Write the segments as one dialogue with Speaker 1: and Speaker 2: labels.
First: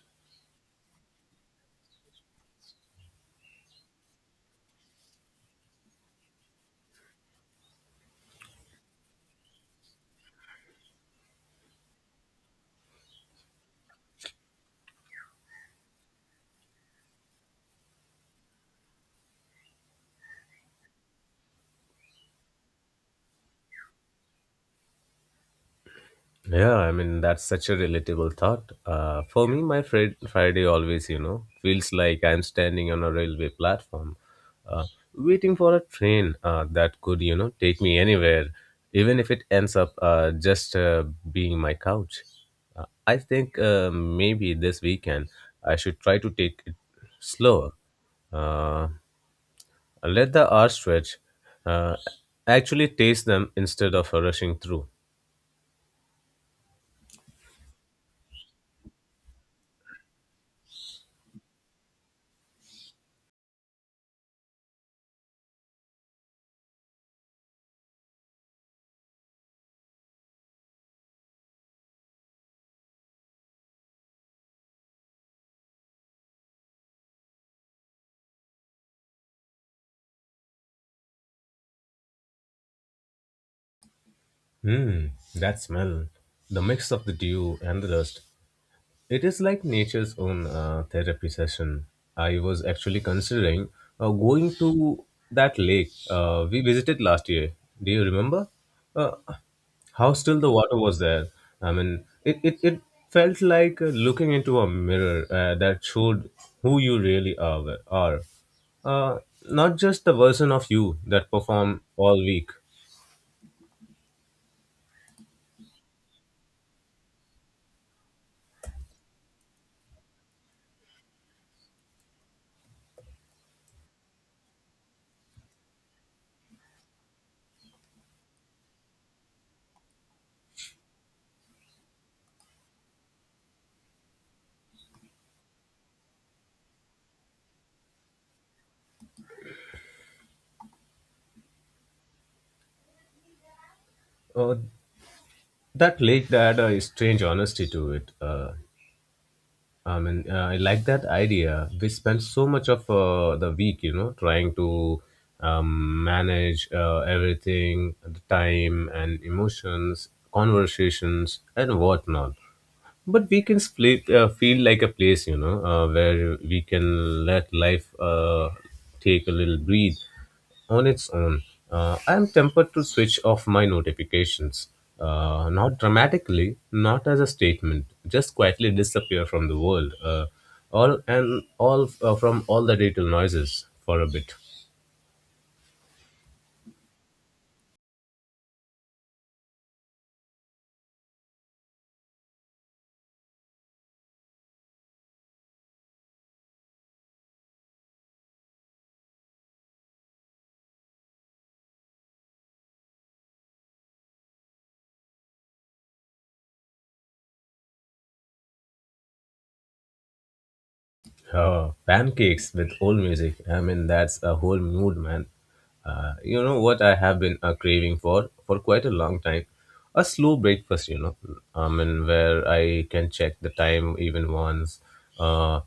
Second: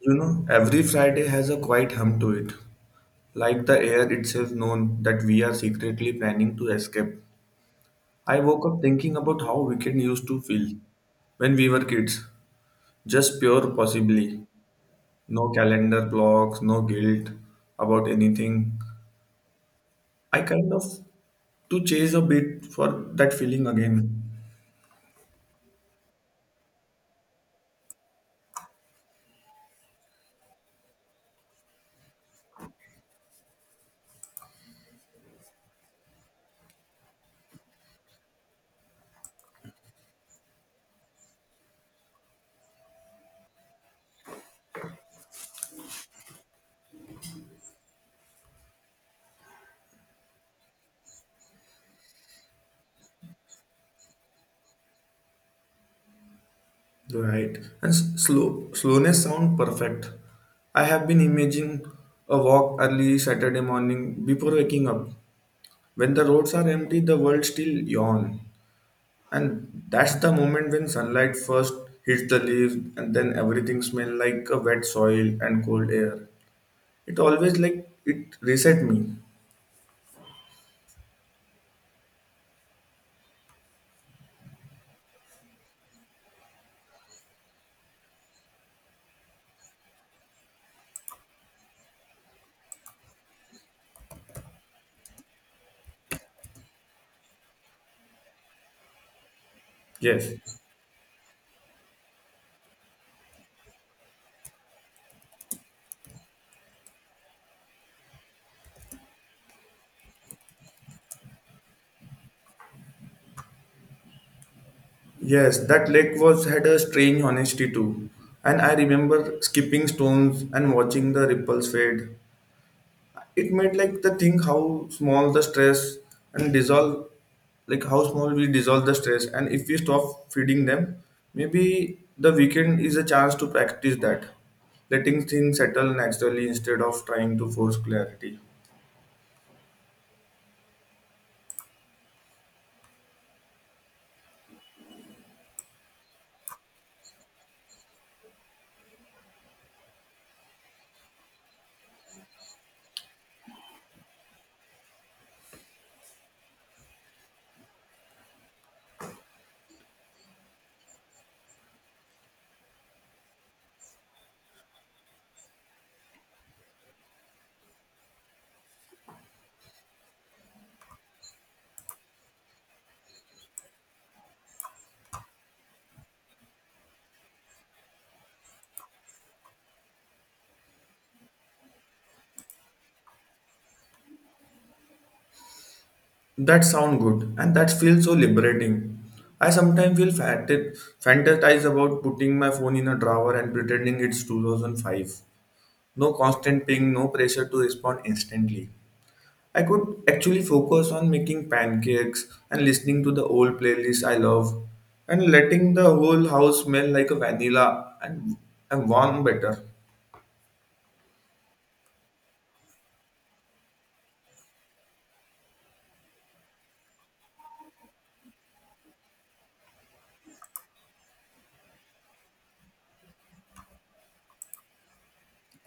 Speaker 1: You know, every Friday has a quiet hum to it, like the air itself known that we are secretly planning to escape. I woke up thinking about how weekend used to feel when we were kids. Just pure possibly. No calendar blocks, no guilt about anything. I kind of to chase a bit for that feeling again.
Speaker 2: Yeah, I mean that's such a relatable thought. For me, my Friday always, you know, feels like I'm standing on a railway platform, uh, waiting for a train that could, you know, take me anywhere, even if it ends up just being my couch. I think maybe this weekend I should try to take it slower. Uh, Let the hours stretch. Uh, actually, taste them instead of rushing through.
Speaker 1: Right. And slowness sound perfect. I have been imagining a walk early Saturday morning before waking up when the roads are empty, the world still yawn. And that's the moment when sunlight first hits the leaves and then everything smells like a wet soil and cold air. It always like it reset me.
Speaker 2: Mmm, that smell. The mix of the dew and the dust. It is like nature's own therapy session. I was actually considering going to that lake we visited last year. Do you remember? Uh, how
Speaker 1: Yes.
Speaker 2: still the water was there. I mean, it felt like looking into a mirror that showed who you really are. Uh, Not just the version of you that perform all week.
Speaker 1: Yes, that lake was had a strange honesty too. And I remember skipping stones and watching the ripples fade. It made like the thing how small the stress and dissolve like how small we dissolve the stress and if we stop feeding them, maybe the weekend is a chance to practice that, letting things settle naturally instead of trying to force clarity.
Speaker 2: Uh, That lake that had a strange honesty to it. I mean, I like that idea. We spent so much of the week, you know, trying to manage everything, the time and emotions, conversations and whatnot but weekends play, feel like a place you know where we can let life take a little breathe on its own. I am tempted to switch off my notifications, not dramatically, not as a statement, just quietly disappear from the world, all and all, from all the digital noises for a bit.
Speaker 1: That sound good and that feels so liberating. I sometimes feel fatted fantasize about putting my phone in a drawer and pretending it's 2005. No constant ping, no pressure to respond instantly. I could actually focus on making pancakes and listening to the old playlist I love and letting the whole house smell like a vanilla and warm better.
Speaker 2: Pancakes with old music. I mean, that's a whole mood, man. You know what I have been craving for quite a long time? A slow breakfast, you know. I mean, where I can check the time even once. Uh,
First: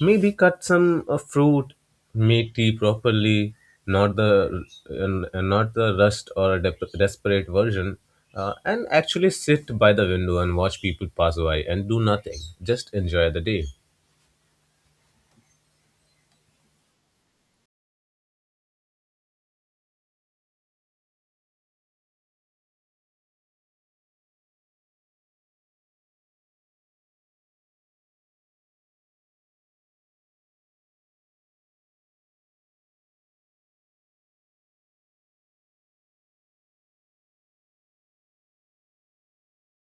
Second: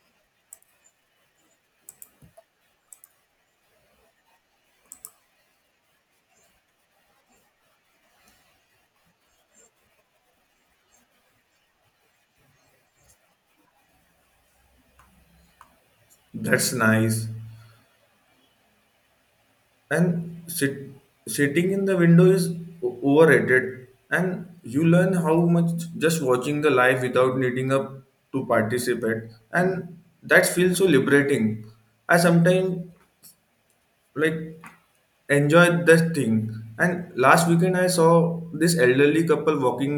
Speaker 2: Maybe cut some fruit, make tea properly, not the not the rushed or desperate version. And actually sit by the window and watch people pass by and do nothing. Just enjoy the day.
Speaker 1: That's nice. And sitting in the window is overrated and you learn how much just watching the live without needing up to participate, and that feels so liberating. I sometimes like enjoy that thing. And last weekend I saw this elderly couple walking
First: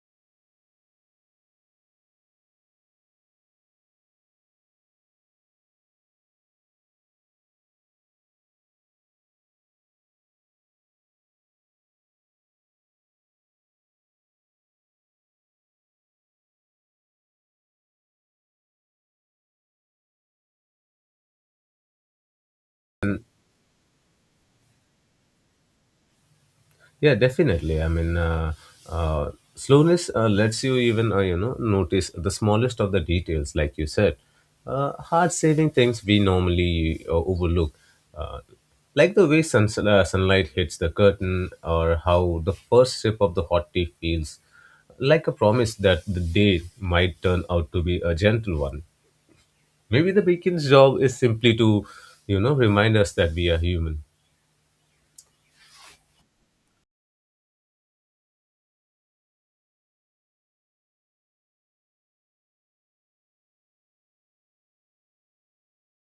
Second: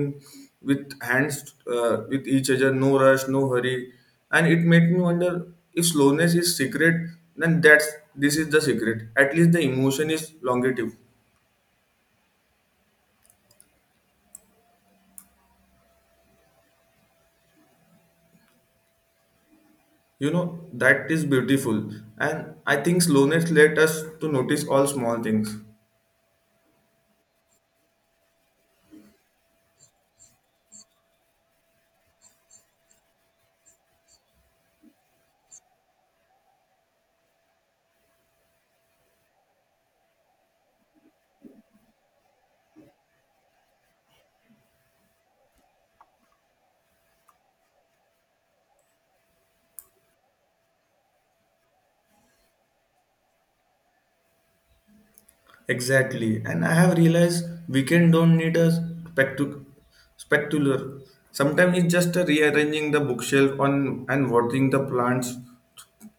Speaker 1: with hands with each other, no rush, no hurry, and it made me wonder if slowness is secret. Then that's this is the secret. At least the emotion is longative. You know that is beautiful, and I think slowness let us to notice all small things.
Speaker 2: Yeah, definitely. I mean, slowness lets you even, you know, notice the smallest of the details, like you said, hard saving things we normally overlook, uh, like the way sunlight hits the curtain, or how the first sip of the hot tea feels, like a promise that the day might turn out to be a gentle one. Maybe the beacon's job is simply to, you know, remind us that we are human.
Speaker 1: Exactly. And I have realized weekend don't need a spectacular. Sometimes it's just a rearranging the bookshelf on and watering the plants.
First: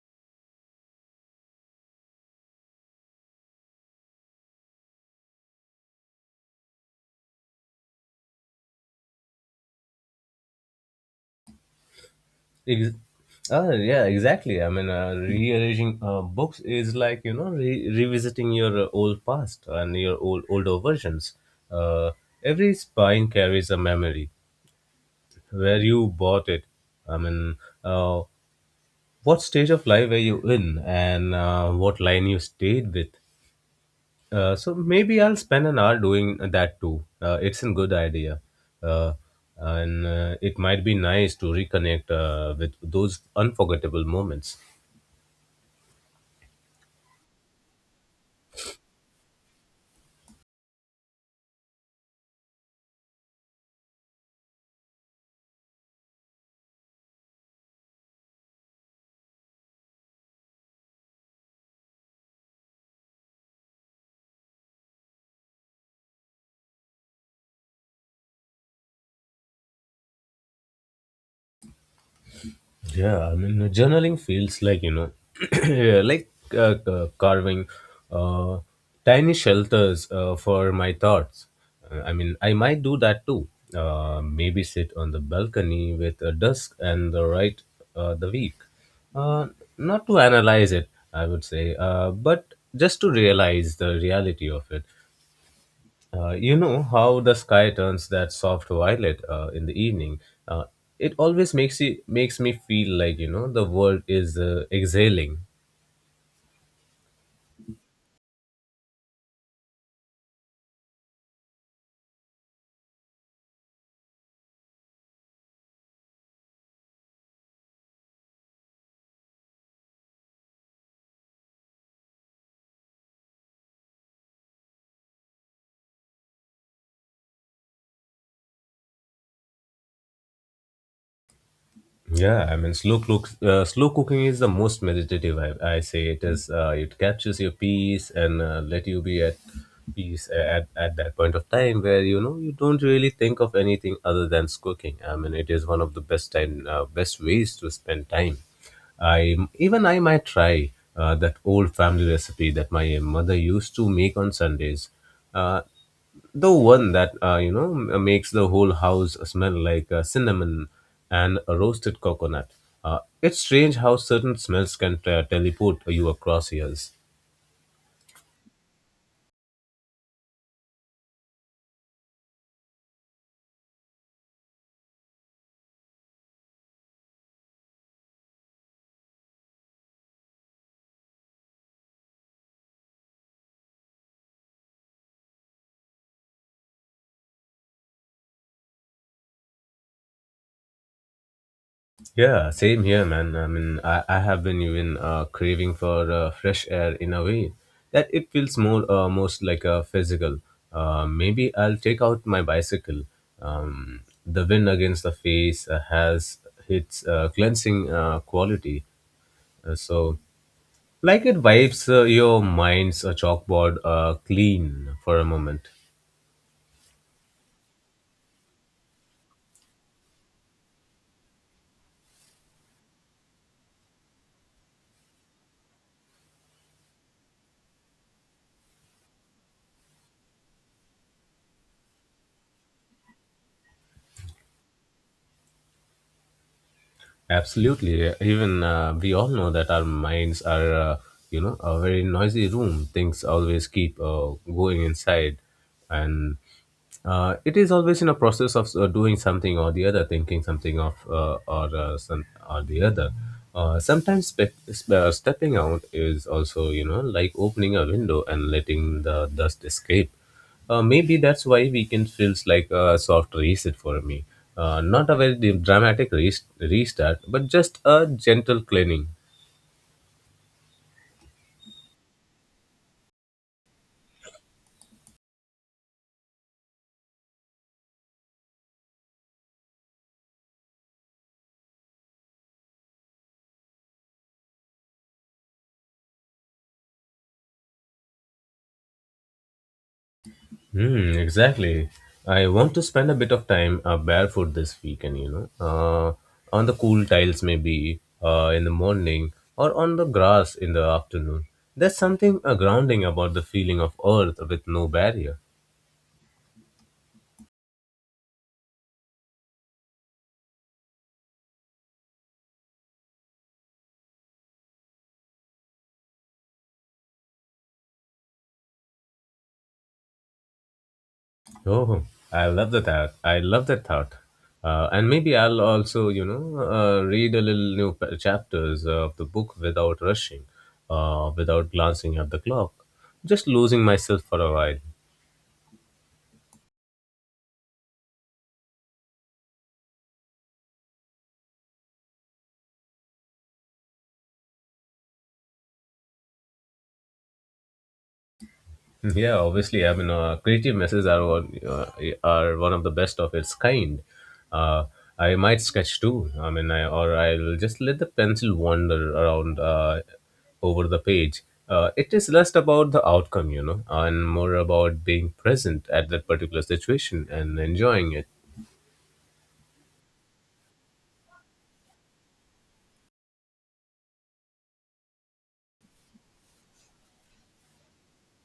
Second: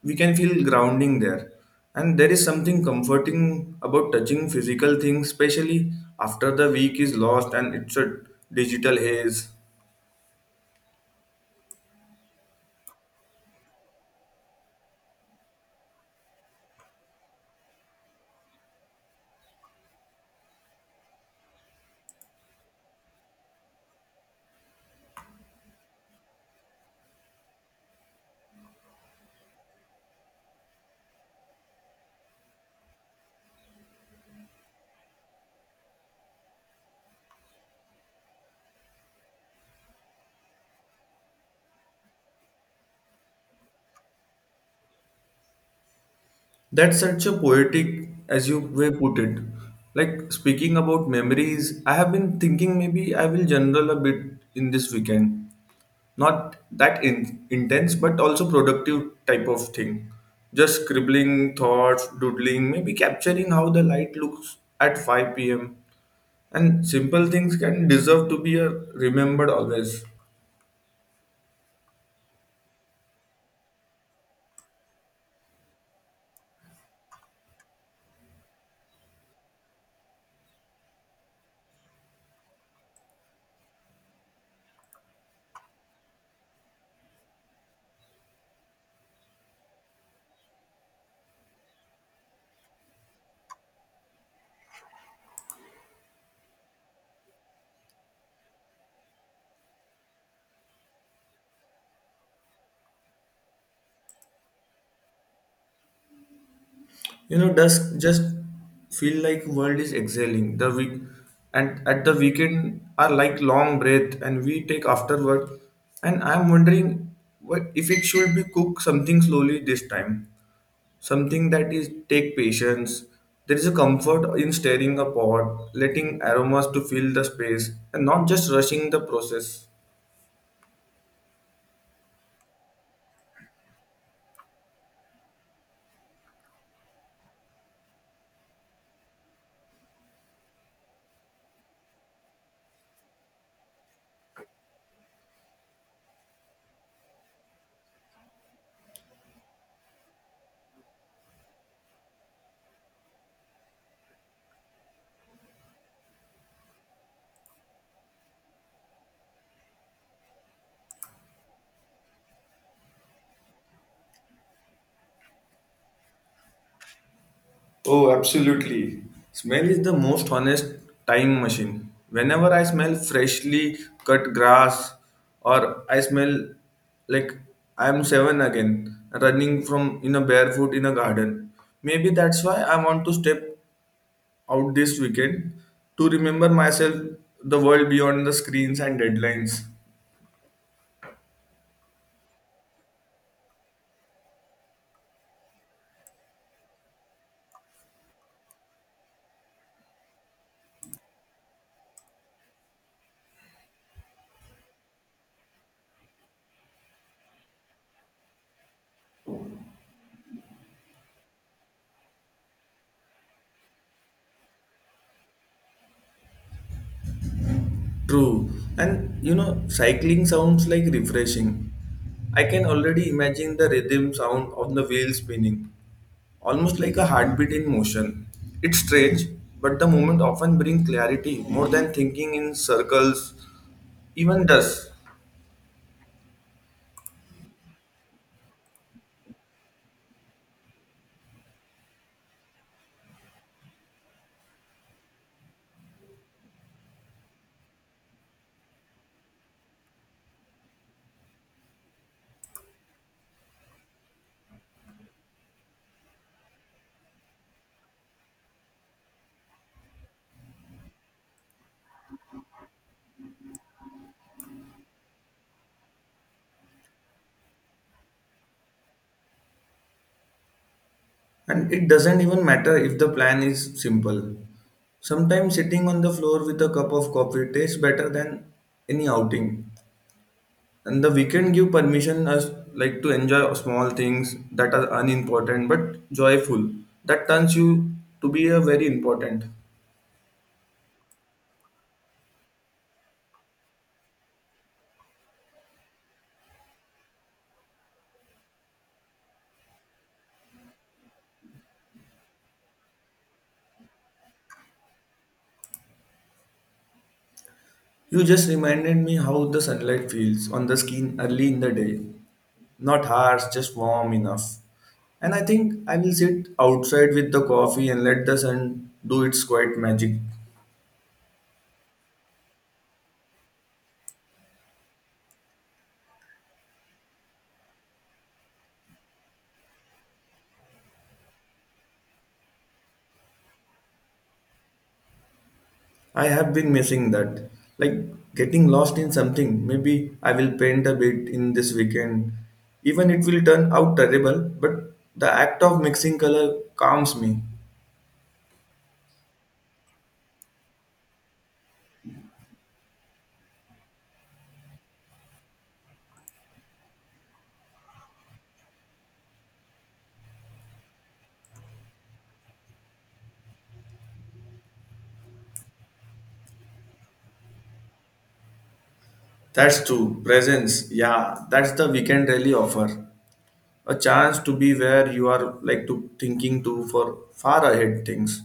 Speaker 1: We can feel grounding there. And there is something comforting about touching physical things, especially after the week is lost and it's a digital haze.
Speaker 2: Ex- yeah, exactly. I mean, rearranging books is like, you know, revisiting your old past and your old older versions. Uh, every spine carries a memory where you bought it. I mean, uh, what stage of life were you in, and what line you stayed with. So maybe I'll spend an hour doing that too. It's a good idea. Uh, and it might be nice to reconnect with those unforgettable moments.
Speaker 1: That's such a poetic, as you way put it. Like speaking about memories, I have been thinking maybe I will journal a bit in this weekend, not that intense but also productive type of thing, just scribbling thoughts, doodling, maybe capturing how the light looks at 5 p.m., and simple things can deserve to be remembered always.
Speaker 2: Yeah, I mean, journaling feels like, you know, yeah, like carving uh, tiny shelters for my thoughts. I mean, I might do that too. Maybe sit on the balcony with a dusk and the right the week. Uh, Not to analyze it, I would say, but just to realize the reality of it. You know how the sky turns that soft violet in the evening. Uh, it always makes me feel like, you know, the world is exhaling.
Speaker 1: You know dusk just feel like world is exhaling the week, and at the weekend are like long breath and we take after work. And I'm wondering what if it should be cook something slowly this time, something that is take patience. There is a comfort in stirring a pot, letting aromas to fill the space and not just rushing the process.
Speaker 2: Yeah, I mean, slow cooking is the most meditative. I say it is. It captures your peace and let you be at peace at that point of time where, you know, you don't really think of anything other than cooking. I mean, it is one of the best time, best ways to spend time. I might try that old family recipe that my mother used to make on Sundays. Uh, the one that, you know, makes the whole house smell like cinnamon and a roasted coconut. It's strange how certain smells can teleport you across years.
Speaker 1: Oh, absolutely. Smell is the most honest time machine. Whenever I smell freshly cut grass or I smell like I am seven again, running from in a barefoot in a garden. Maybe that's why I want to step out this weekend, to remember myself, the world beyond the screens and deadlines.
Speaker 2: Yeah, same here, man. I mean, I have been even craving for fresh air in a way that it feels more most like a physical. Maybe I'll take out my bicycle. The wind against the face has its cleansing quality. So like it wipes your mind's chalkboard clean for a moment.
Speaker 1: True. And you know, cycling sounds like refreshing. I can already imagine the rhythm sound of the wheel spinning, almost like a heartbeat in motion. It's strange, but the moment often brings clarity more than thinking in circles, even does.
Speaker 2: Absolutely. Even we all know that our minds are, you know, a very noisy room. Things always keep going inside. And it is always in a process of doing something or the other, thinking something of or some or the other. Sometimes stepping out is also, you know, like opening a window and letting the dust escape. Maybe that's why weekend feels like a soft reset for me. Not a very dramatic restart, but just a gentle cleaning.
Speaker 1: And it doesn't even matter if the plan is simple. Sometimes sitting on the floor with a cup of coffee tastes better than any outing. And the weekend give permission us like to enjoy small things that are unimportant but joyful. That turns you to be a very important.
Speaker 2: Hmm, exactly. I want to spend a bit of time barefoot this weekend, you know, on the cool tiles maybe in the morning or on the grass in the afternoon. There's something grounding about the feeling of earth with no barrier.
Speaker 1: You just reminded me how the sunlight feels on the skin early in the day. Not harsh, just warm enough. And I think I will sit outside with the coffee and let the sun do its quiet magic.
Speaker 2: Oh, I love the thought. I love that thought. And maybe I'll also, you know, read a little new chapters of the book without rushing, without glancing at the clock, just losing myself for a while.
Speaker 1: I have been missing that. Like getting lost in something. Maybe I will paint a bit in this weekend. Even it will turn out terrible, but the act of mixing color calms me.
Speaker 2: Yeah, obviously. I mean, creative messes are one of the best of its kind. Uh, I might sketch too. I mean, I'll just let the pencil wander around over the page. It is less about the outcome, you know, and more about being present at that particular situation and enjoying it,
Speaker 1: That's true. Presence. Yeah, that's the weekend really offer. A chance to be where you are like to thinking to for far ahead things.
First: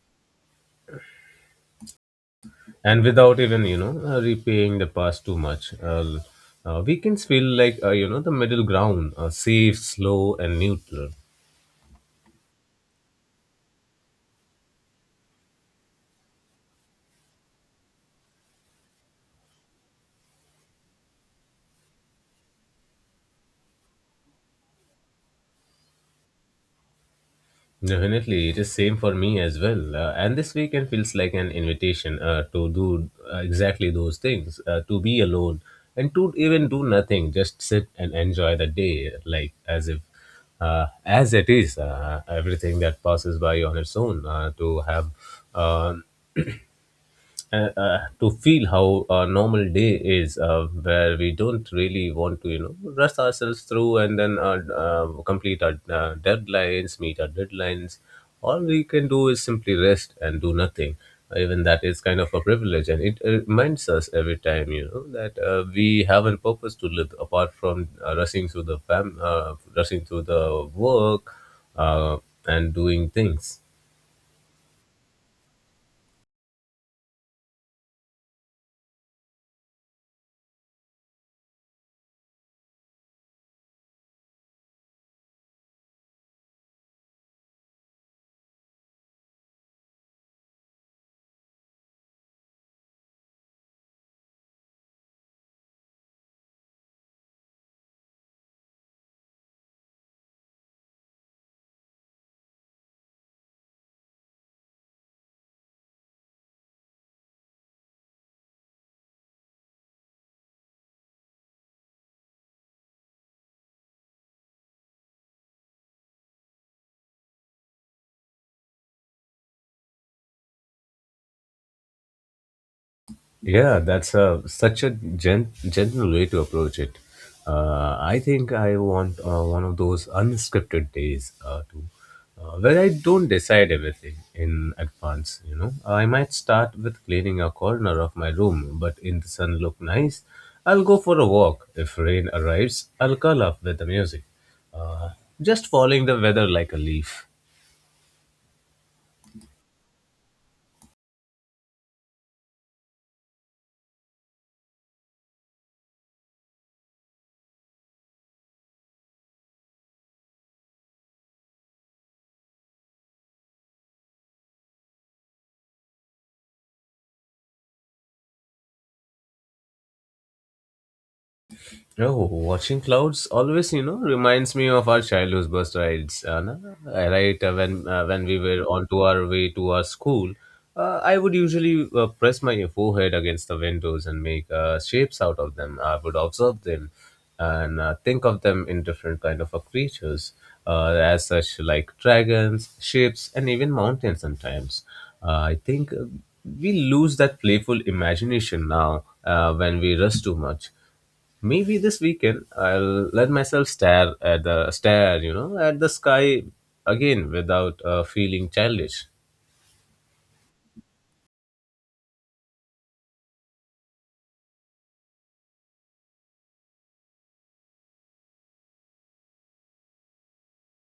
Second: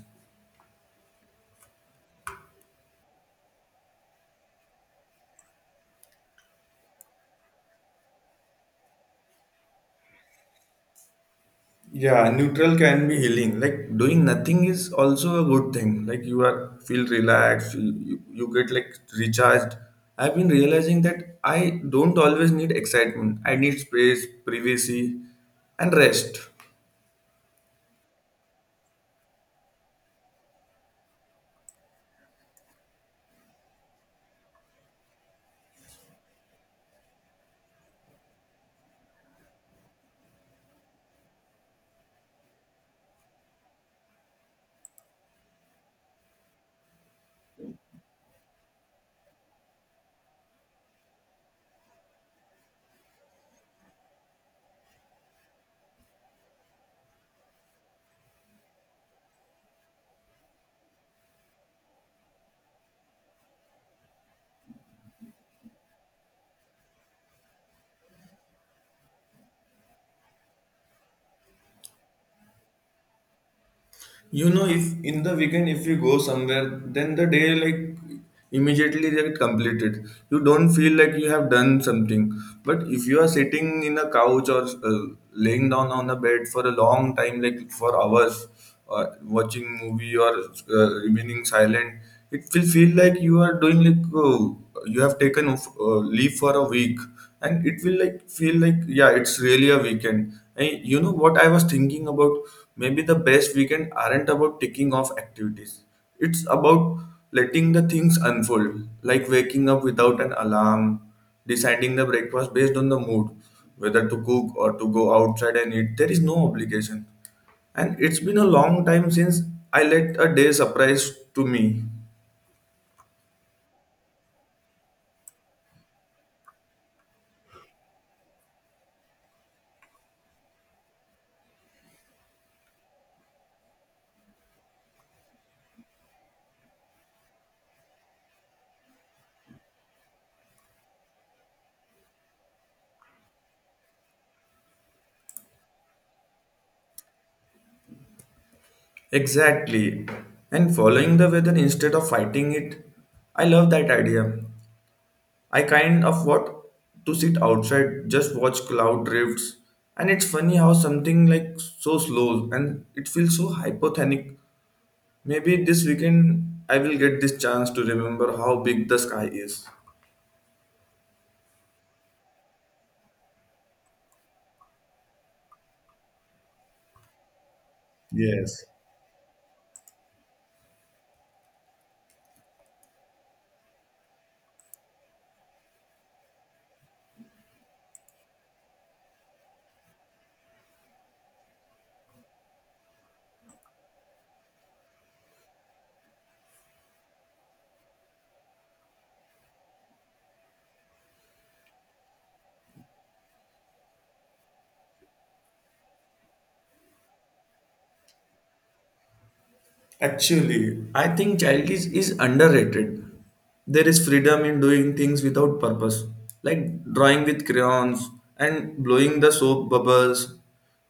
Speaker 2: and without even, you know, repaying the past too much. Weekends feel like, you know, the middle ground, safe, slow, and neutral.
Speaker 1: Yeah, neutral can be healing, like doing nothing is also a good thing, like you are feel relaxed, you get like recharged. I've been realizing that I don't always need excitement, I need space, privacy, and rest.
Speaker 2: Definitely, it is same for me as well. And this weekend feels like an invitation to do exactly those things, to be alone and to even do nothing, just sit and enjoy the day, like as if, as it is, everything that passes by on its own, to have. um to feel how a normal day is, where we don't really want to, you know, rush ourselves through and then complete our deadlines, meet our deadlines. All we can do is simply rest and do nothing. Even that is kind of a privilege, and it reminds us every time, you know, that we have a purpose to live apart from rushing through the rushing through the work, uh, and doing things.
Speaker 1: You know, if in the weekend if you go somewhere then the day like immediately get completed, you don't feel like you have done something. But if you are sitting in a couch or laying down on a bed for a long time like for hours, or watching movie or remaining silent, it will feel like you are doing like you have taken leave for a week, and it will like feel like yeah it's really a weekend. And you know what I was thinking about, maybe the best weekend aren't about ticking off activities, it's about letting the things unfold, like waking up without an alarm, deciding the breakfast based on the mood, whether to cook or to go outside and eat, there is no obligation. And it's been a long time since I let a day surprise to me.
Speaker 2: Yeah, that's a such a general way to approach it. I think I want one of those unscripted days to where I don't decide everything in advance. You know, I might start with cleaning a corner of my room, but in the sun look nice, I'll go for a walk. If rain arrives, I'll curl up with the music, uh, just following the weather like a leaf.
Speaker 1: Exactly. And following the weather instead of fighting it, I love that idea. I kind of want to sit outside, just watch cloud drifts. And it's funny how something like so slow and it feels so hypothenic. Maybe this weekend I will get this chance to remember how big the sky is.
Speaker 2: Oh, watching clouds always, you know, reminds me of our childhood bus rides. Na? Right, when we were
Speaker 1: Yes.
Speaker 2: on to our way to our school, I would usually press my forehead against the windows and make shapes out of them. I would observe them and think of them in different kind of creatures, as such like dragons, ships, and even mountains. Sometimes, I think we lose that playful imagination now when we rush too much. Maybe this weekend I'll let myself stare, you know, at the sky again without feeling childish.
Speaker 1: Actually, I think childish is underrated. There is freedom in doing things without purpose, like drawing with crayons and blowing the soap bubbles.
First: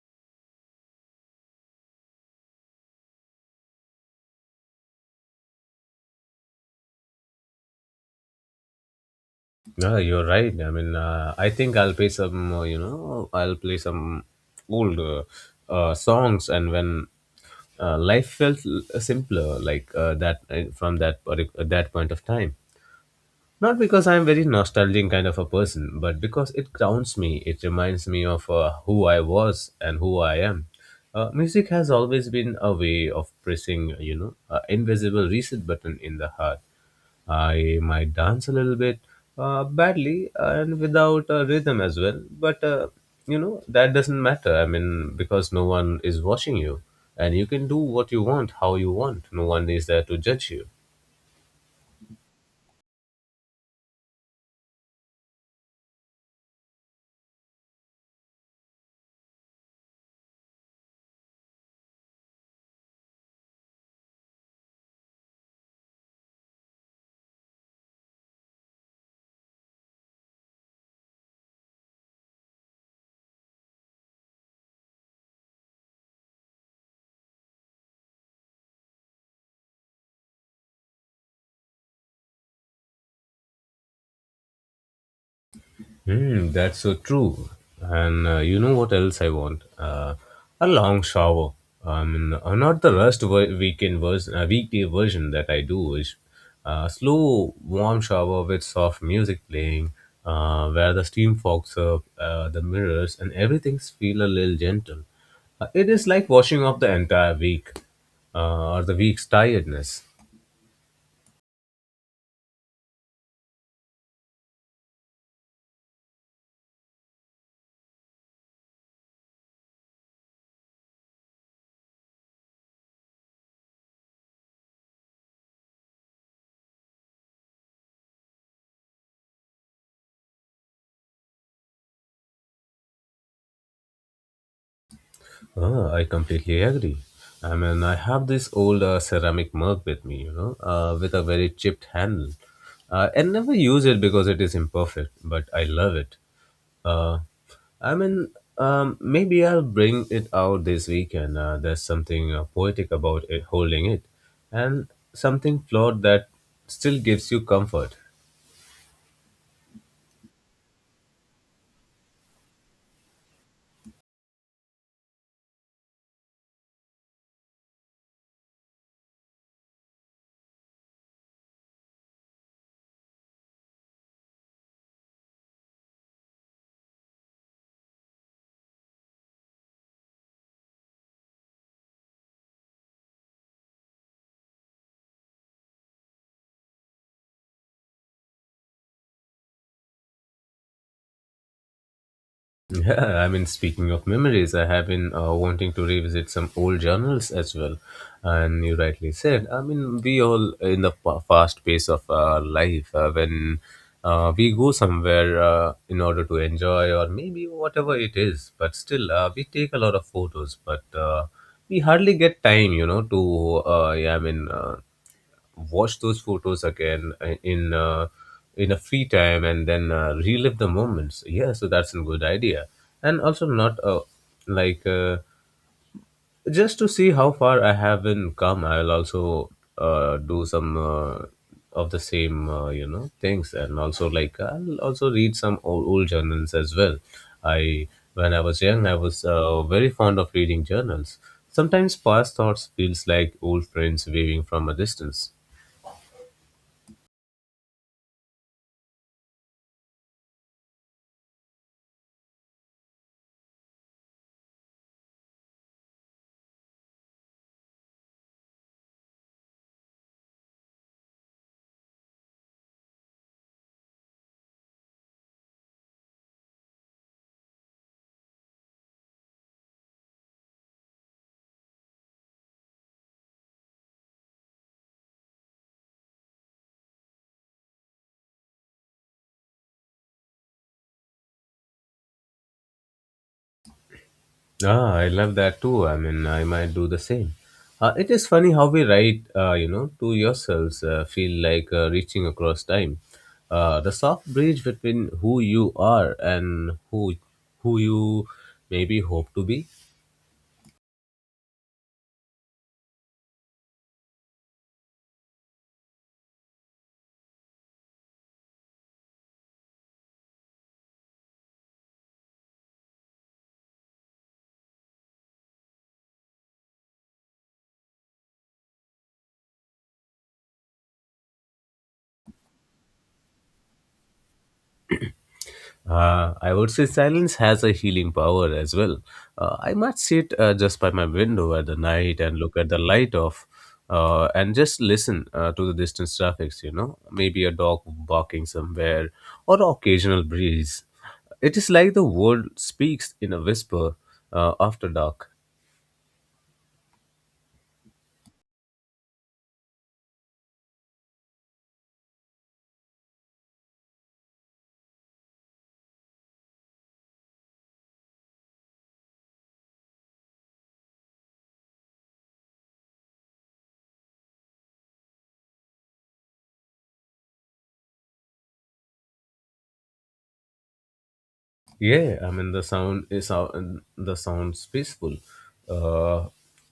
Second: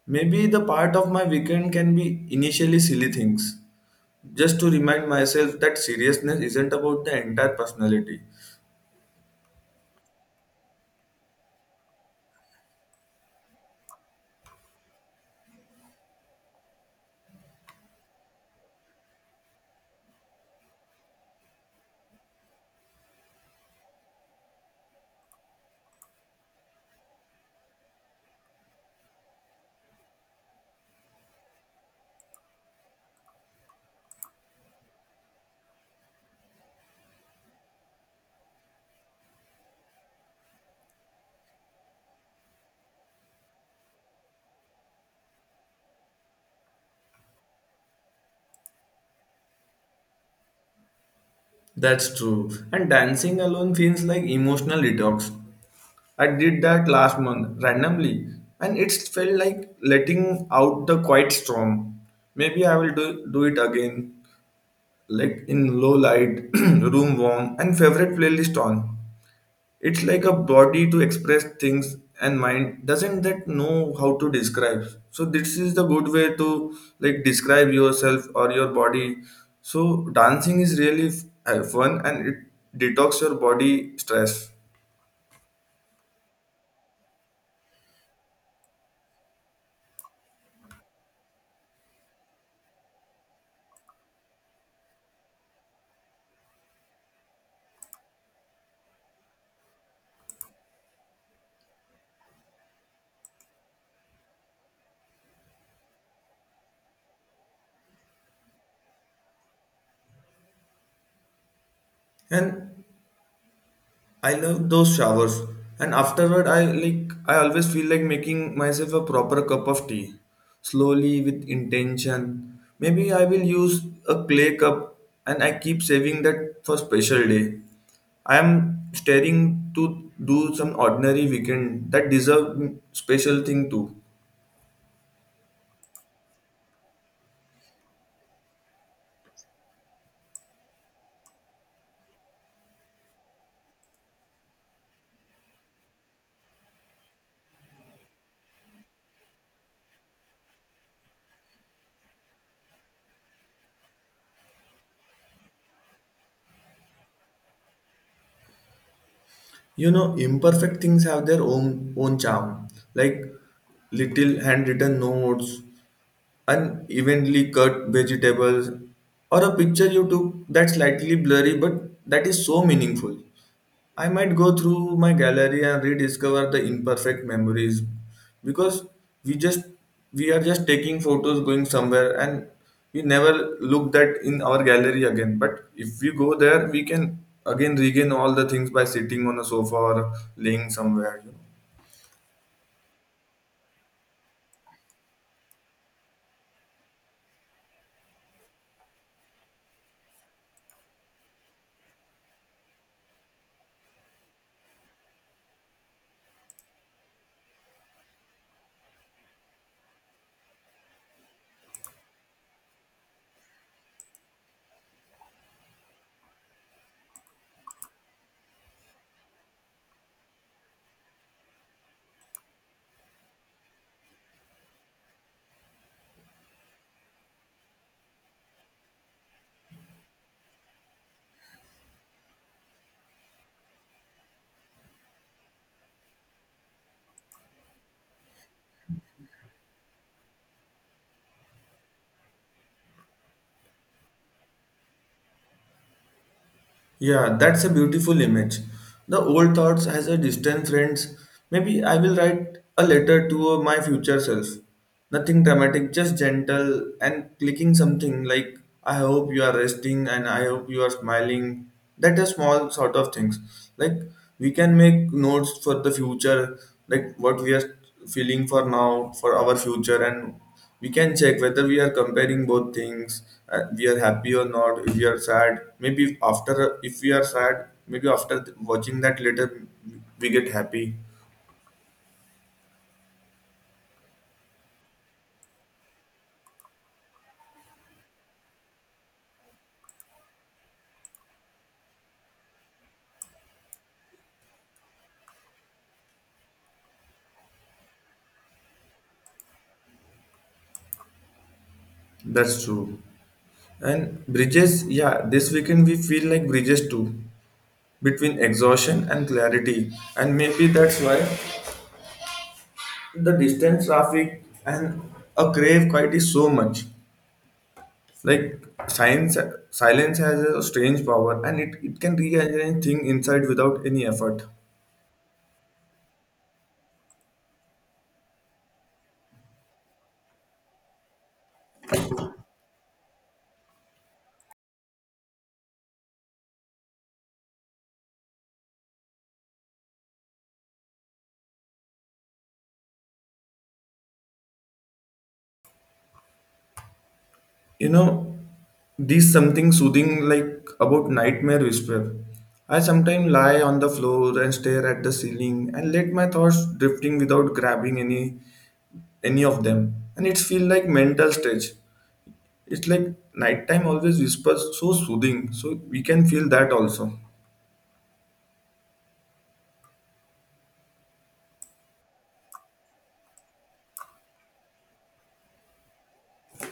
Speaker 1: Maybe the part of my weekend can be initially silly things, just to remind myself that seriousness isn't about the entire personality.
Speaker 2: Yeah, you're right. I mean, I think I'll play some, you know, I'll play some old songs, and when life felt simpler, like that from that that point of time. Not because I'm very nostalgic kind of a person, but because it grounds me. It reminds me of who I was and who I am. Music has always been a way of pressing, you know, an invisible reset button in the heart. I might dance a little bit badly and without a rhythm as well, but you know that doesn't matter. I mean, because no one is watching you, and you can do what you want, how you want. No one is there to judge you.
Speaker 1: That's true. And dancing alone feels like emotional detox. I did that last month randomly, and it felt like letting out the quiet storm. Maybe I will do it again, like in low light, room warm, and favorite playlist on. It's like a body to express things and mind doesn't that know how to describe. So this is the good way to like describe yourself or your body. So dancing is really fun and it detox your body stress.
Speaker 2: Mm, that's so true. And you know what else I want? A long shower. I mean, not the weekend version, weekday version that I do is a slow, warm shower with soft music playing, where the steam fogs up, the mirrors, and everything's feel a little gentle. It is like washing off the entire week or the week's tiredness.
Speaker 1: And I love those showers, and afterward, I always feel like making myself a proper cup of tea, slowly with intention. Maybe I will use a clay cup, and I keep saving that for special day. I am staring to do some ordinary weekend that deserve special thing too.
Speaker 2: Ah, I completely agree. I mean, I have this old ceramic mug with me, you know, with a very chipped handle. I never use it because it is imperfect, but I love it. Uh, I mean, Maybe I'll bring it out this weekend. There's something poetic about it, holding it, and something flawed that still gives you comfort.
Speaker 1: You know, imperfect things have their own charm, like little handwritten notes, unevenly cut vegetables, or a picture you took that's slightly blurry but that is so meaningful. I might go through my gallery and rediscover the imperfect memories, because we just we are just taking photos going somewhere and we never look that in our gallery again. But if we go there, we can again regain all the things by sitting on a sofa or laying somewhere. You know.
Speaker 2: Yeah, I mean, speaking of memories, I have been wanting to revisit some old journals as well. And you rightly said, I mean, we all in the fast pace of our life, when we go somewhere in order to enjoy or maybe whatever it is, but still, we take a lot of photos, but we hardly get time, you know, to watch those photos again in in a free time and then relive the moments, yeah, so that's a good idea. And also not like just to see how far I haven't come, I'll also do some of the same, you know, things. And also, like, I'll also read some old journals as well. I When I was young, I was very fond of reading journals. Sometimes past thoughts feels like old friends waving from a distance.
Speaker 1: Yeah, that's a beautiful image. The old thoughts as a distant friends. Maybe I will write a letter to my future self. Nothing dramatic, just gentle and clicking something like I hope you are resting and I hope you are smiling. That are small sort of things. Like we can make notes for the future, like what we are feeling for now, for our future, and we can check whether we are comparing both things, we are happy or not. If we are sad, maybe after if we are sad maybe after watching that later, we get happy.
Speaker 2: Ah, I love that too. I mean, I might do the same. It is funny how we write, you know, to yourselves, feel like reaching across time. The soft bridge between who you are and who you maybe hope to be.
Speaker 1: That's true. And bridges, yeah, this weekend we feel like bridges too, between exhaustion and clarity. And maybe that's why the distance traffic and a crave quite is so much, like science, silence has a strange power, and it can rearrange thing inside without any effort.
Speaker 2: I would say silence has a healing power as well. I might sit just by my window at the night and look at the light off, and just listen to the distant traffics, you know, maybe a dog barking somewhere or occasional breeze. It is like the world speaks in a whisper after dark.
Speaker 1: You know, there's something soothing like about Nightmare Whisper. I sometimes lie on the floor and stare at the ceiling and let my thoughts drifting without grabbing any of them. And it feels like mental stretch. It's like nighttime always whispers so soothing, so we can feel that also.
Speaker 2: Yeah, I mean the sound is sound the sounds peaceful. Uh,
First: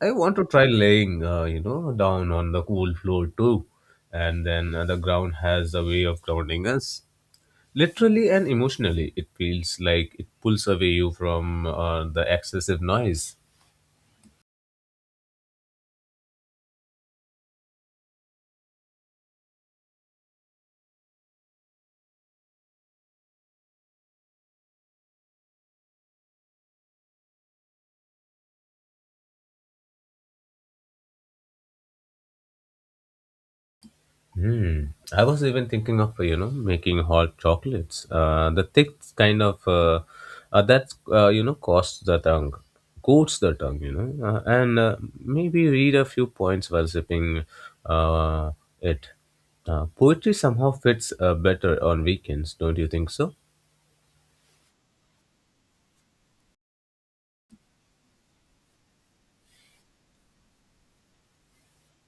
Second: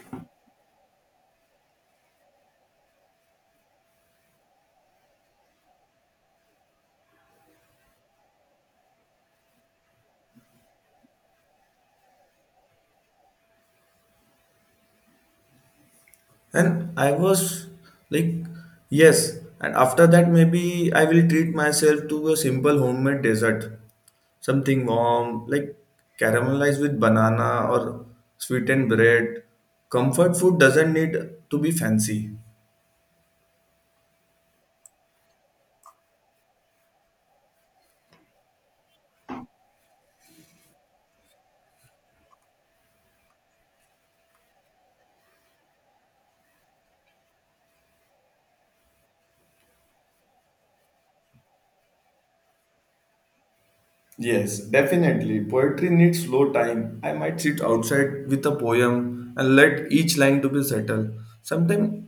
Speaker 2: I want to try laying, you know, down on the cool floor too, and then the ground has a way of grounding us, literally and emotionally. It feels like it pulls away you from the excessive noise.
Speaker 1: And I was like, yes. And after that, maybe I will treat myself to a simple homemade dessert. Something warm, like caramelized with banana or sweetened bread. Comfort food doesn't need to be fancy.
Speaker 2: Hmm. I was even thinking of, you know, making hot chocolates. The thick kind of that you know coats the tongue. You know, and maybe read a few points while sipping uh, it. Poetry somehow fits better on weekends, don't you think so?
Speaker 1: Yes, definitely. Poetry needs slow time. I might sit outside with a poem and let each line to be settled. Sometimes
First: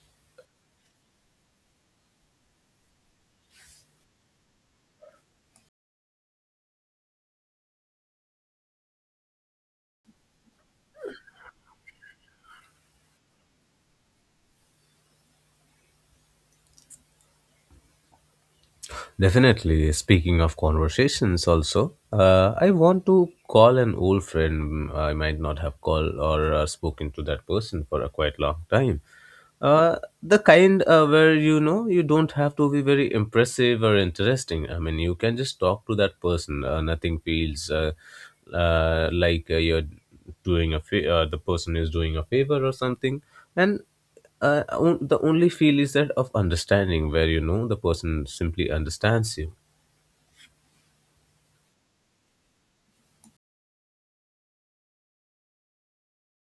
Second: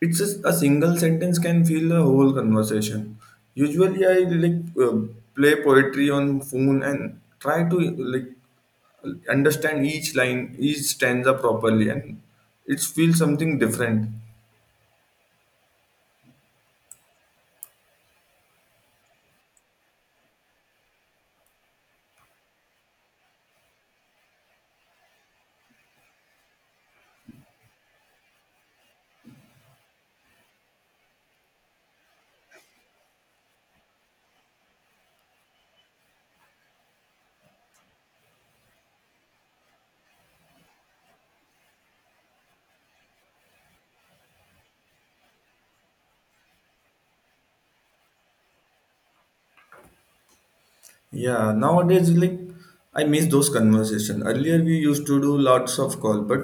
Speaker 1: it's just a single sentence can fill a whole conversation. Usually, I like play poetry on phone and try to like understand each line, each stanza properly, and it's feel something different.
Speaker 2: Definitely. Speaking of conversations, also, I want to call an old friend I might not have called or spoken to that person for a quite long time. Uh, the kind where, you know, you don't have to be very impressive or interesting. I mean, you can just talk to that person. Nothing feels you're doing a the person is doing a favor or something, and the only feel is that of understanding where, you know, the person simply understands you.
Speaker 1: Yeah, nowadays like I miss those conversation. Earlier we used to do lots of call, but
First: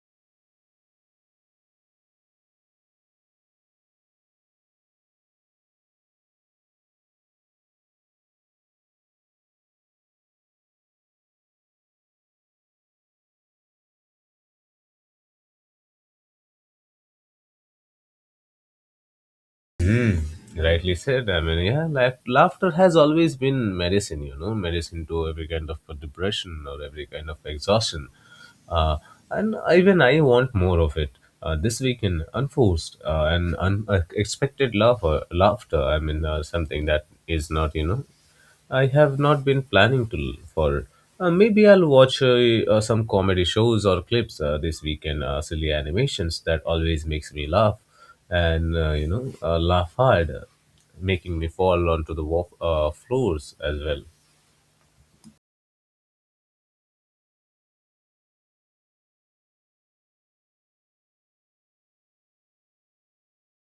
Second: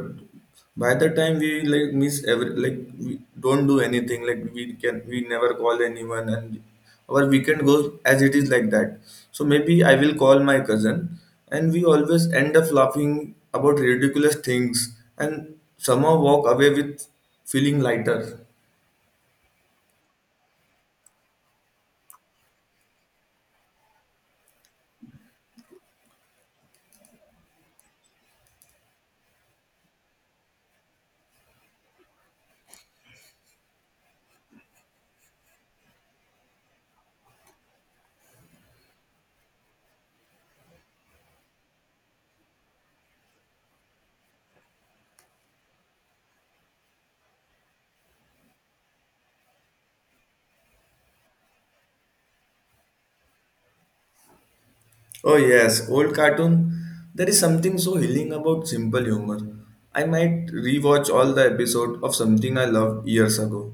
Speaker 1: by the time we like miss every like we don't do anything. Like we never call anyone, and our weekend goes as it is like that. So maybe I will call my cousin, and we always end up laughing about ridiculous things, and somehow walk away with feeling lighter.
Speaker 2: Rightly said, I mean, yeah, laughter has always been medicine, you know, medicine to every kind of depression or every kind of exhaustion. uh, and even I want more of it this weekend, unforced and unexpected laughter, I mean, something that is not, you know, I have not been planning to for. Maybe I'll watch some comedy shows or clips this weekend. Silly animations that always makes me laugh, and you know, laugh hard, making me fall onto the walk floors as well.
Speaker 1: Oh yes, old cartoon. There is something so healing about simple humor. I might rewatch all the episode of something I loved years ago.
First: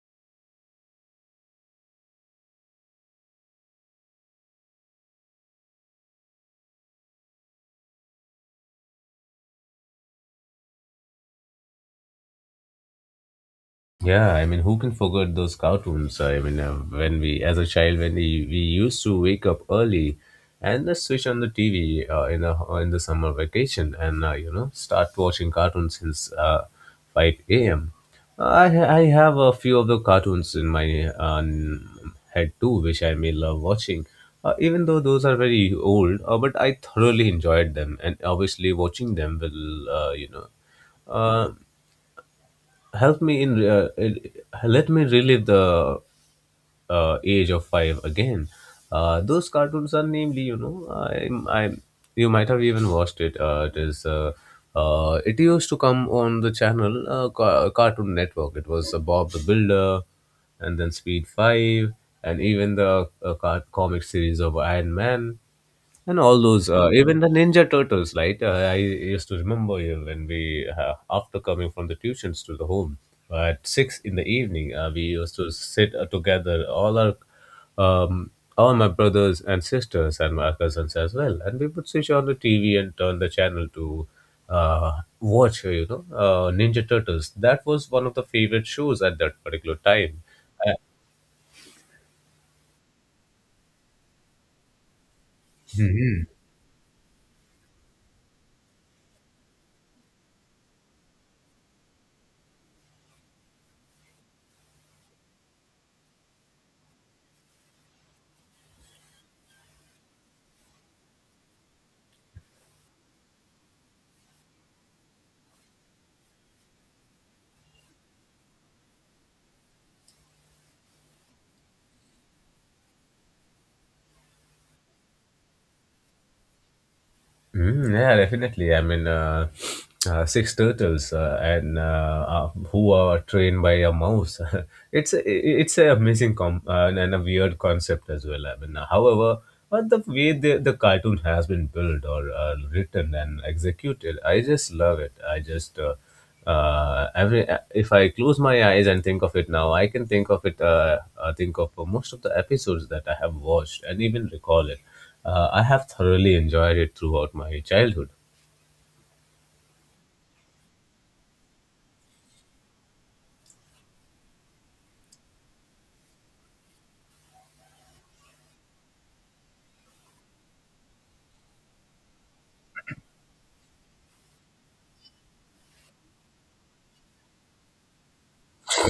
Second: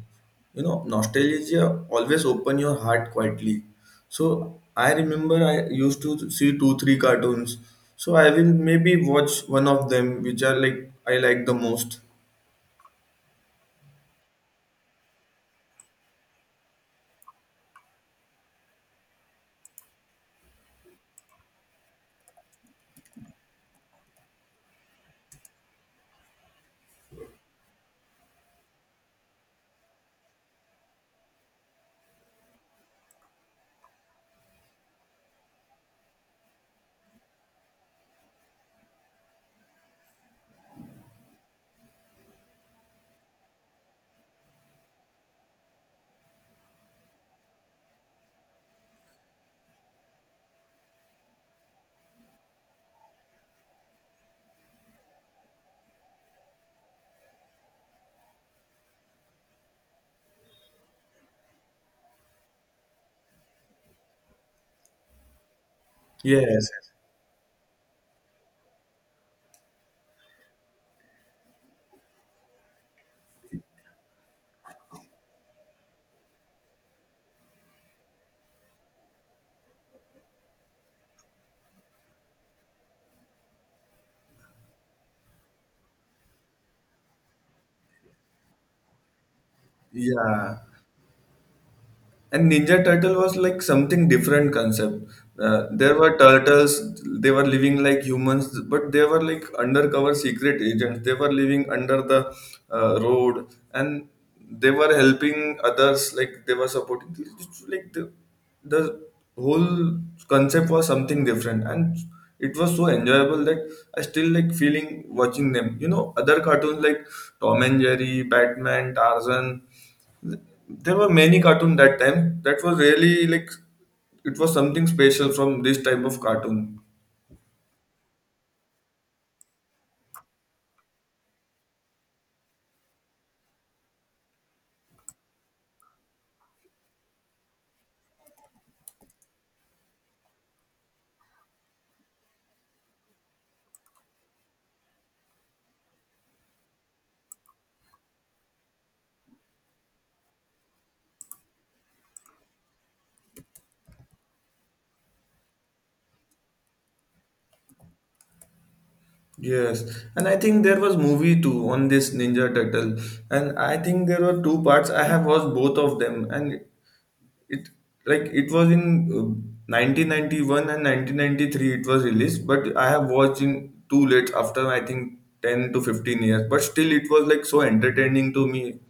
Speaker 1: You know, nostalgia always open your heart quietly. So I remember I used to see two three cartoons. So I will maybe watch one of them which are like I like the most.
Speaker 2: Yeah, I mean, who can forget those cartoons? I mean, when we, as a child, when we used to wake up early and just switch on the TV in the summer vacation, and you know, start watching cartoons since 5 a.m. I have a few of the cartoons in my head too, which I may love watching. Even though those are very old, but I thoroughly enjoyed them, and obviously watching them will, you know, uh, help me in let me relive the age of five again. Those cartoons are namely, you know, you might have even watched it. It used to come on the channel Cartoon Network. It was Bob the Builder, and then Speed Five, and even the comic series of Iron Man, and all
Speaker 1: Yes. Yes.
Speaker 2: those, even the ninja turtles, right. I used to remember you when we, after coming from the tuitions to the home, at six in the evening, we used to sit together, all our um, all my brothers and sisters and my cousins as well, and we would switch on the TV and turn the channel to uh, watch, you know, ninja turtles. That was one of the favorite shows at that particular time.
Speaker 1: Yeah.
Speaker 2: Uh,
Speaker 1: And Ninja Turtle was like something different concept. There were turtles, they were living like humans, but they were like undercover secret agents. They were living under the road and they were helping others, like they were supporting. It's like the whole concept was something different, and it was so enjoyable that I still like feeling watching them. You know, other cartoons like Tom and Jerry, Batman, Tarzan, there were many cartoon that time. That was really like it was something special from this type of cartoon.
Speaker 2: Mm, yeah, definitely. I mean, six turtles and who are trained by a mouse. it's a, it's an amazing and a weird concept as well. I mean, however, but the way the cartoon has been built or written and executed, I just love it. I just Every if I close my eyes and think of it now, I can think of it. Think of most of the episodes that I have watched and even recall it. I have thoroughly enjoyed it throughout my childhood.
Speaker 1: Yes, and I think there was movie too on this Ninja Turtle, and I think there were two parts. I have watched both of them, and it like it was in 1991 and 1993 it was released, but I have watched in too late after I think 10 to 15 years. But still, it was like so entertaining to me.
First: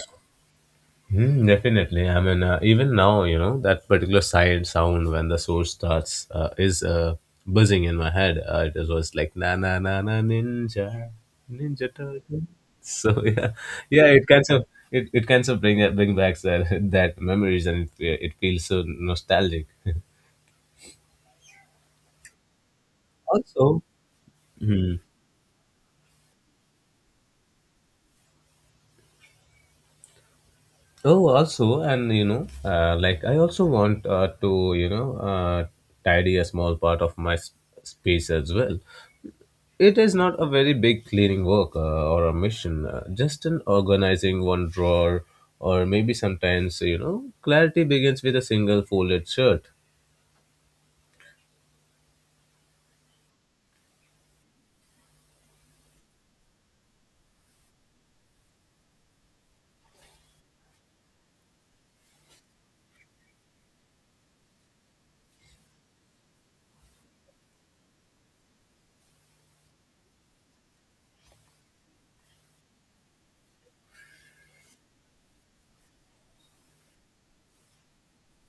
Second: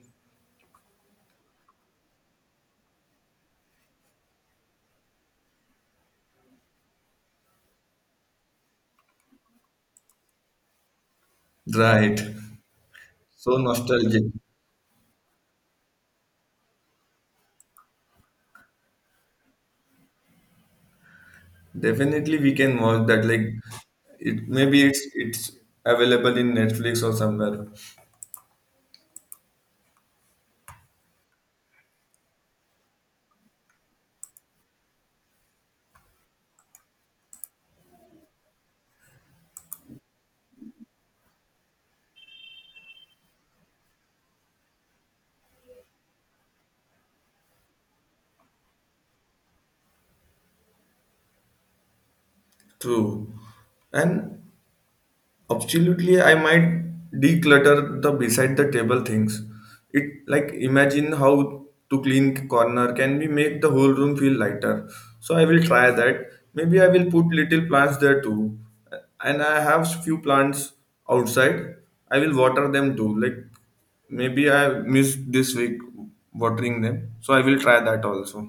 Speaker 2: Mm, definitely. I mean, even now, you know, that particular side sound when the source starts is buzzing in my head. It was like na na na na ninja
Speaker 1: Right,
Speaker 2: turtle. So
Speaker 1: so
Speaker 2: yeah, yeah,
Speaker 1: nostalgic.
Speaker 2: it kind of bring back that that memories, and it feels so nostalgic.
Speaker 1: Definitely, we can watch that. Like,
Speaker 2: Also.
Speaker 1: it maybe
Speaker 2: Mhm.
Speaker 1: it's available in Netflix or somewhere.
Speaker 2: Oh, also, and you know, like, I also want, to, you know, tidy a small part of my space as well. It is not a very big cleaning work or a mission, just an organizing one drawer, or maybe sometimes, you know, clarity begins with a single folded shirt.
Speaker 1: True, and absolutely, I might declutter the beside the table things. It like imagine how to clean corner can we make the whole room feel lighter. So I will try that. Maybe I will put little plants there too. And I have few plants outside. I will water them too. Like maybe I missed this week watering them. So I will try that also.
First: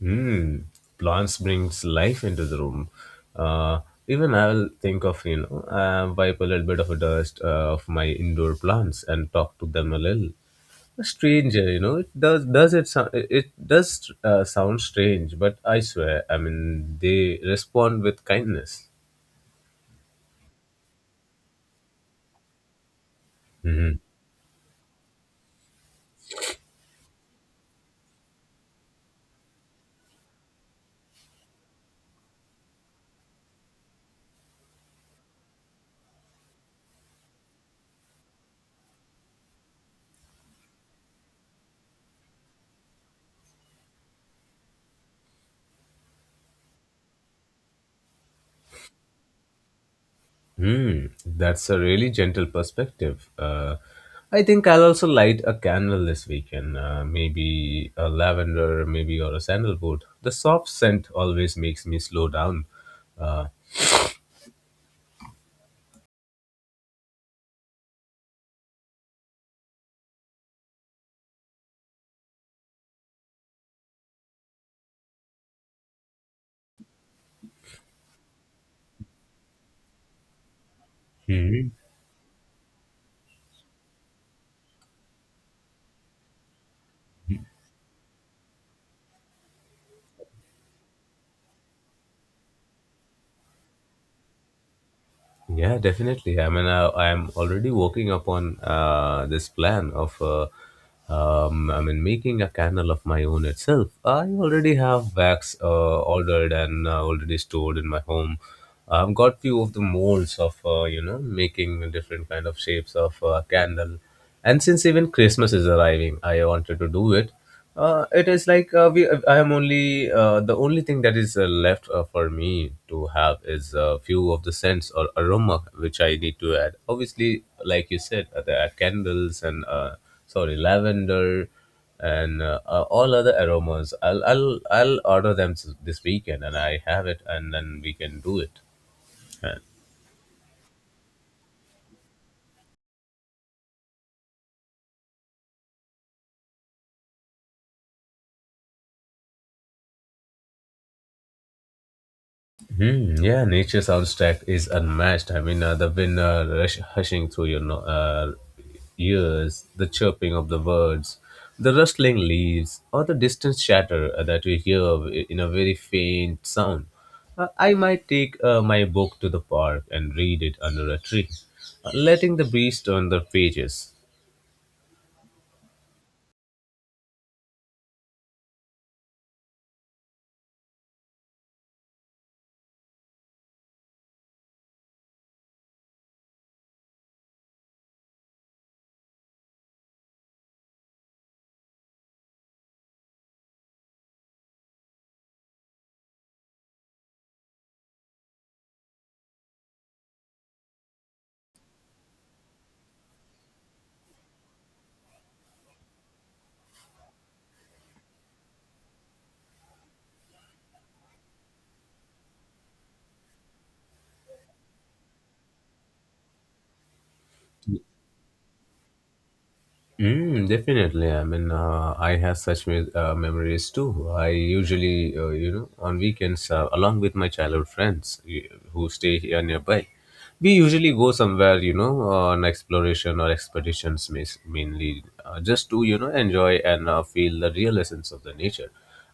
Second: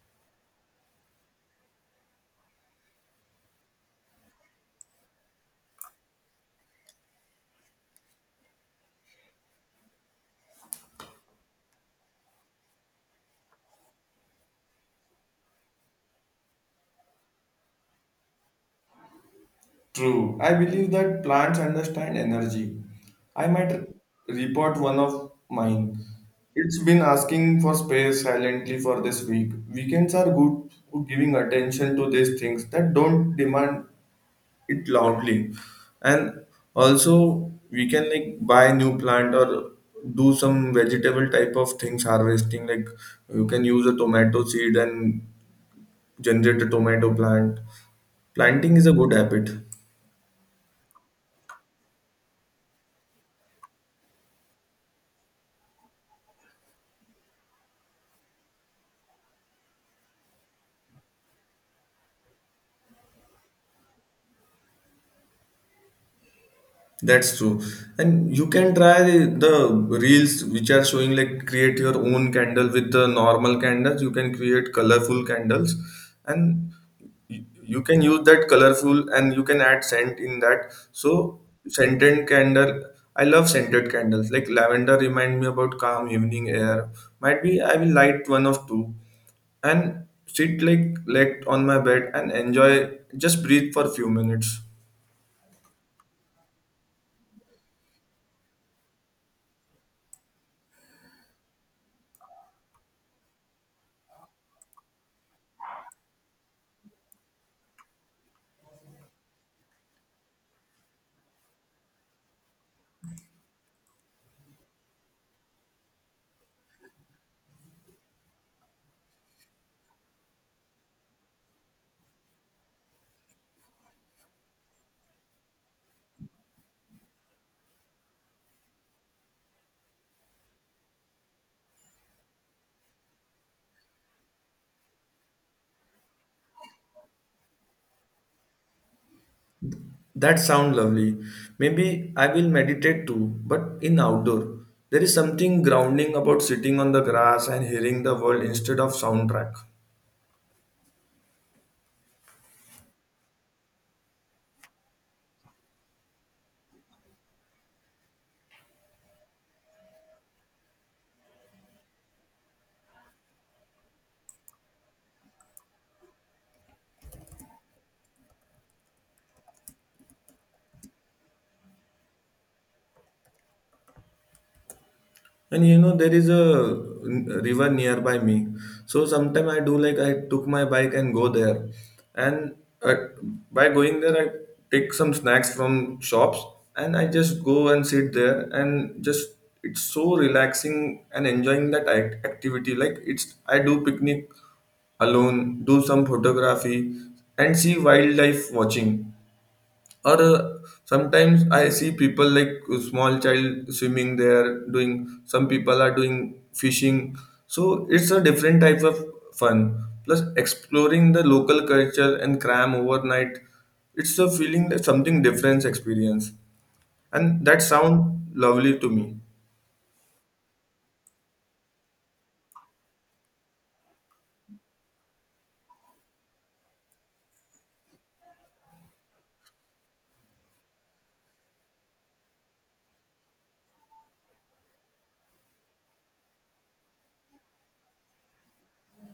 Speaker 2: Hmm, plants brings life into the room. Uh, Even I'll think of, you know, wipe a little bit of a dust of my indoor plants and talk to them a little. A stranger, you know, it does sound strange, but I swear, I mean, they respond with kindness.
Speaker 1: True. I believe that plants understand energy. I might
Speaker 2: Hmm.
Speaker 1: report one of mine. It's been asking for space silently for this week. Weekends are good to giving attention to these things that don't demand it loudly. And also we can like buy new plant or do some vegetable type of things harvesting. Like you can use a tomato seed and generate a tomato plant. Planting is a good habit.
Speaker 2: Hmm, that's a really gentle perspective. I think I'll also light a candle this weekend. Maybe a lavender, maybe or a sandalwood. The soft scent always makes me slow down. Uh,
Speaker 1: That's true. And you can try the reels which are showing like create your own candle with the normal candles. You can create colorful candles and you can use that colorful and you can add scent in that. So
Speaker 2: hmm.
Speaker 1: scented candle, I love scented candles. Like lavender remind me about calm evening air. Might be I will light one of two and sit like on my bed and enjoy just breathe for few minutes.
Speaker 2: Yeah, definitely. I mean, I'm already working upon this plan of, I mean, making a candle of my own itself. I already have wax ordered and already stored in my home. I've got few of the molds of, you know, making different kind of shapes of candle. And since even Christmas is arriving, I wanted to do it. It is like we I am only the only thing that is left for me to have is a few of the scents or aroma, which I need to add, obviously. Like you said, there are candles and sorry, lavender, and all other aromas. I'll order them this weekend, and I have it, and then we can do it.
Speaker 1: That sound lovely. Maybe I will meditate too, but in outdoor. There is something grounding about sitting on the grass and hearing the world instead of soundtrack.
Speaker 2: Hmm, yeah, nature soundtrack is unmatched. I mean, the wind hushing through your ears, the chirping of the birds, the rustling leaves, or the distant chatter that we hear in a very faint sound. I might take my book to the park and read it under a tree, letting the breeze turn the pages.
Speaker 1: And you know there is a river nearby me, so sometimes I do like I took my bike and go there, and uh, by going there I take some snacks from shops and I just go and sit there and just it's so relaxing and enjoying that activity. Like it's I do picnic alone, do some photography, and see wildlife watching. Or sometimes I see people like a small child swimming there, doing some people are doing fishing. So it's a different type of fun. Plus, exploring the local culture and cram overnight, it's a feeling that something different experience, and that sound lovely to me.
Speaker 2: Mm, definitely. I mean, I have such memories too. I usually, you know, on weekends, along with my childhood friends who stay here nearby, we usually go somewhere, you know, on exploration or expeditions, mainly, just to, you know, enjoy and feel the real essence of the nature.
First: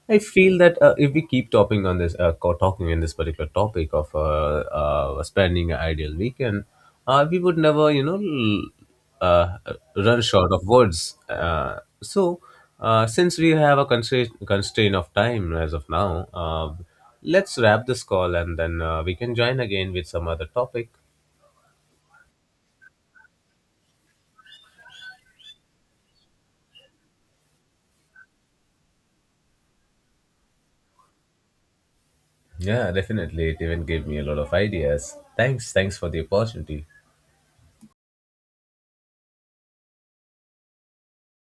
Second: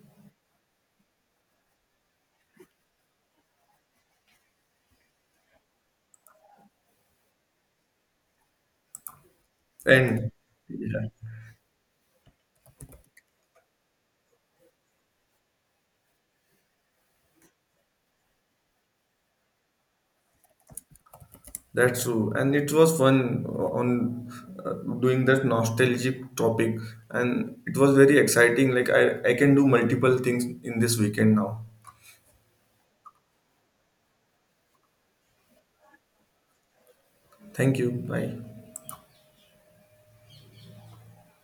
Speaker 2: I feel that if we keep topping on this, talking in this particular topic of spending an ideal weekend, we would never, you know, uh, run
Speaker 1: And
Speaker 2: short of
Speaker 1: yeah.
Speaker 2: words. So, since we have a constraint of time as of now, let's wrap this call, and then we can join again with some other topic.
Speaker 1: That's true, and it was fun on uh, doing that nostalgic topic, and it was very exciting. Like I can do multiple things in this weekend now.
Speaker 2: Yeah, definitely. It even gave me a lot of ideas. Thanks. Thanks for the opportunity.
Speaker 1: Thank you. Bye.